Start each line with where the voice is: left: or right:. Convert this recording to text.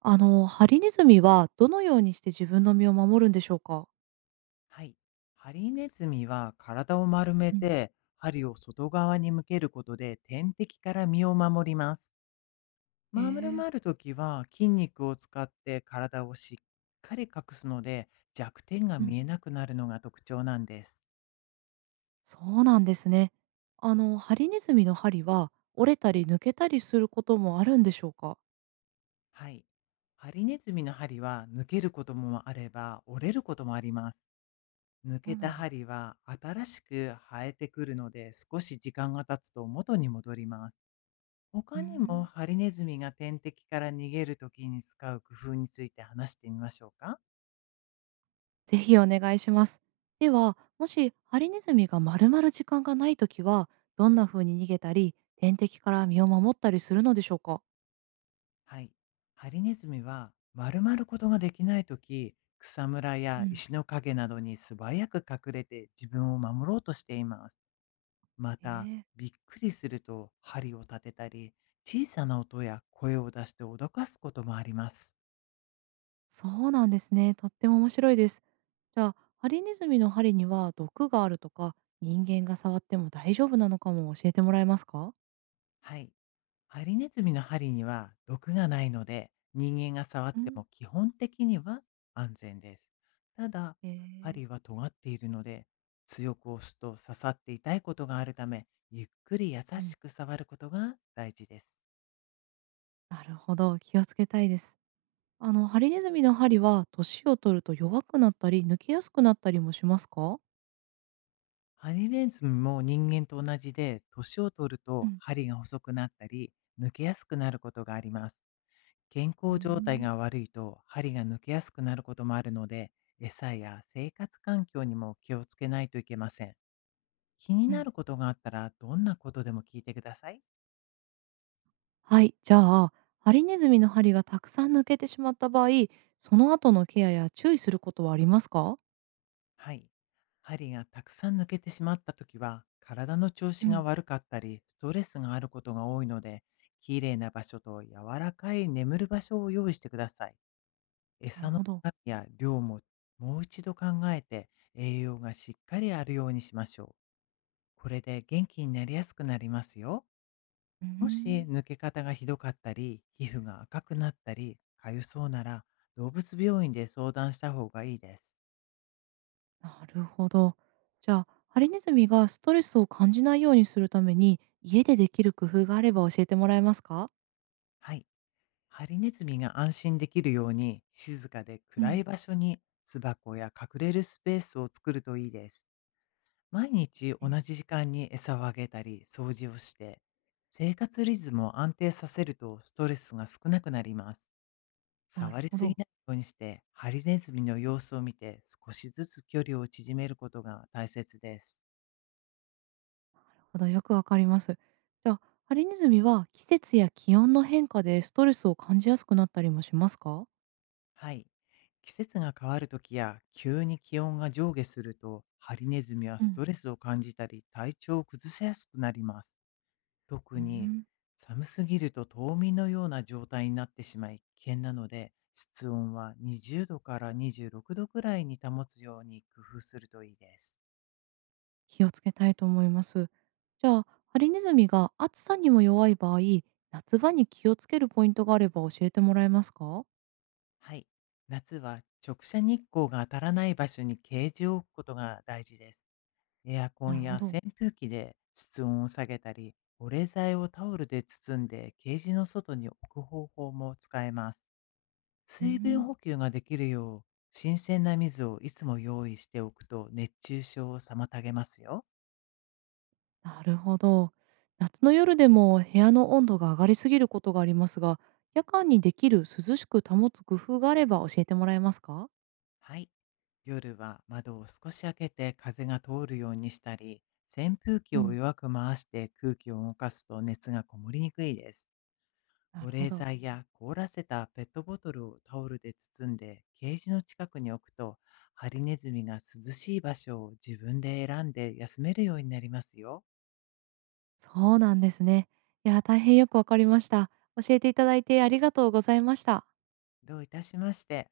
right: ハリネズミはどのようにして自分の身を守るんでしょうか？
left: はい。ハリネズミは体を丸め
right: うん。
left: て、針を外側に向けることで天敵から身を守ります。
right: へ
left: 丸
right: え、
left: まるときは筋肉を使って体をしっかり隠すので、弱点が
right: うん。
left: 見えなくなるのが特徴なんです。
right: そうなんですね。ハリネズミの針は折れたり抜けたりすることもあるんでしょうか？
left: はい。ハリネズミの針は抜けることもあれば、折れることもあります。抜
right: そう
left: け
right: な
left: た
right: んだ。
left: 針は新しく生えてくるので、少し時間が経つと元に戻ります。
right: うー
left: 他にも
right: ん。
left: ハリネズミが天敵から逃げるときに使う工夫について話してみましょうか。
right: ぜひお願いします。では、もしハリネズミがまるまる時間がないときは、どんな風に逃げたり、天敵から身を守ったりするのでしょうか？
left: はい。ハリネズミは丸まることができないとき、草むら
right: う
left: や
right: ん。
left: 石の陰などに素早く隠れて自分を守ろうとしています。ま
right: え
left: た、
right: え、
left: びっくりすると針を立てたり、小さな音や声を出して脅かすこともあります。
right: そうなんですね。とっても面白いです。じゃあ、ハリネズミの針には毒があるとか、人間が触っても大丈夫なのかも教えてもらえますか。
left: はい。ハリネズミの針には毒がないので、人間が触っ
right: う
left: て
right: ん、
left: も基本的には安全です。ただ、
right: へえ、
left: 針は尖っているので、強く押すと刺さって痛いことがあるため、ゆっくり優
right: うん。
left: しく触ることが大事です。
right: なるほど、気をつけたいです。ハリネズミの針は年を取ると弱くなったり、抜けやすくなったりもしますか。
left: ハリネズミも人間と同じで、年を取る
right: う
left: と
right: ん、
left: 針が細くなったり、抜けやすくなることがあります。健
right: うー
left: 康状態
right: ん、
left: が悪いと針が抜けやすくなることもあるので、餌や生活環境にも気をつけないといけません。気に
right: う
left: な
right: ん。
left: ることがあったら、どんなことでも聞いてください。
right: はい、じゃあ、ハリネズミの針がたくさん抜けてしまった場合、その後のケアや注意することはありますか。
left: はい。針がたくさん抜けてしまったときは、体の調
right: う
left: 子
right: ん。
left: が悪かったり、ストレスがあることが多いので、きれいな場所と柔らかい眠る場所を用意してください。
right: なる
left: 餌の
right: ほど。
left: 量や量ももう一度考えて、栄養がしっかりあるようにしましょう。これで元気になりやすくなりますよ。
right: うー
left: もし
right: ん。
left: 抜け方がひどかったり、皮膚が赤くなったり、かゆそうなら、動物病院で相談した方がいいです。
right: なるほど。じゃあ、ハリネズミがストレスを感じないようにするために、家でできる工夫があれば教えてもらえますか？
left: はい。ハリネズミが安心できるように、静かで
right: う
left: 暗
right: ん。
left: い場所に巣箱や隠れるスペースを作るといいです。毎日同
right: ね。
left: じ時間に餌をあげたり、掃除をして、生活リズムを安定させるとストレスが少なくなります。
right: なる
left: 触り
right: ほ
left: すぎ
right: ど。
left: ないようにして、ハリネズミの様子を見て少しずつ距離を縮めることが大切です。
right: なるほど、よくわかります。じゃあ、ハリネズミは季節や気温の変化でストレスを感じやすくなったりもしますか？
left: はい。季節が変わるときや急に気温が上下すると、ハリネズミは
right: う
left: ス
right: ん。
left: トレスを感じたり体調を崩しやすくなります。
right: う
left: 特に
right: ん、
left: 寒すぎると冬眠のような状態になってしまい危険なので、室温は20度から26度くどくらいに保つように工夫するといいです。
right: 気をつけたいと思います。じゃあ、ハリネズミが暑さにも弱い場合、夏場に気をつけるポイントがあれば教えてもらえますか？
left: はい。夏は直射日光が当たらない場所にケージを置くことが大事です。エアコ
right: な
left: ン
right: るほ
left: や
right: ど。
left: 扇風機で室温を下げたり、保冷剤をタオルで包んでケージの外に置く方法も使えます。
right: う
left: 水分
right: ん。
left: 補給ができるよう、新鮮な水をいつも用意しておくと熱中症を妨げますよ。
right: なるほど。夏の夜でも部屋の温度が上がりすぎることがありますが、夜間にできる涼しく保つ工夫があれば教えてもらえますか。
left: はい。夜は窓を少し開けて風が通るようにしたり、扇風機
right: う
left: を
right: ん、
left: 弱く回して空気を動かすと熱がこもりにくいです。
right: な
left: 保
right: るほ
left: 冷
right: ど。
left: 剤や凍らせたペットボトルをタオルで包んでケージの近くに置くと、ハリネズミが涼しい場所を自分で選んで休めるようになりますよ。
right: そうなんですね。いや、大変よくわかりました。教えていただいてありがとうございました。
left: どういたしまして。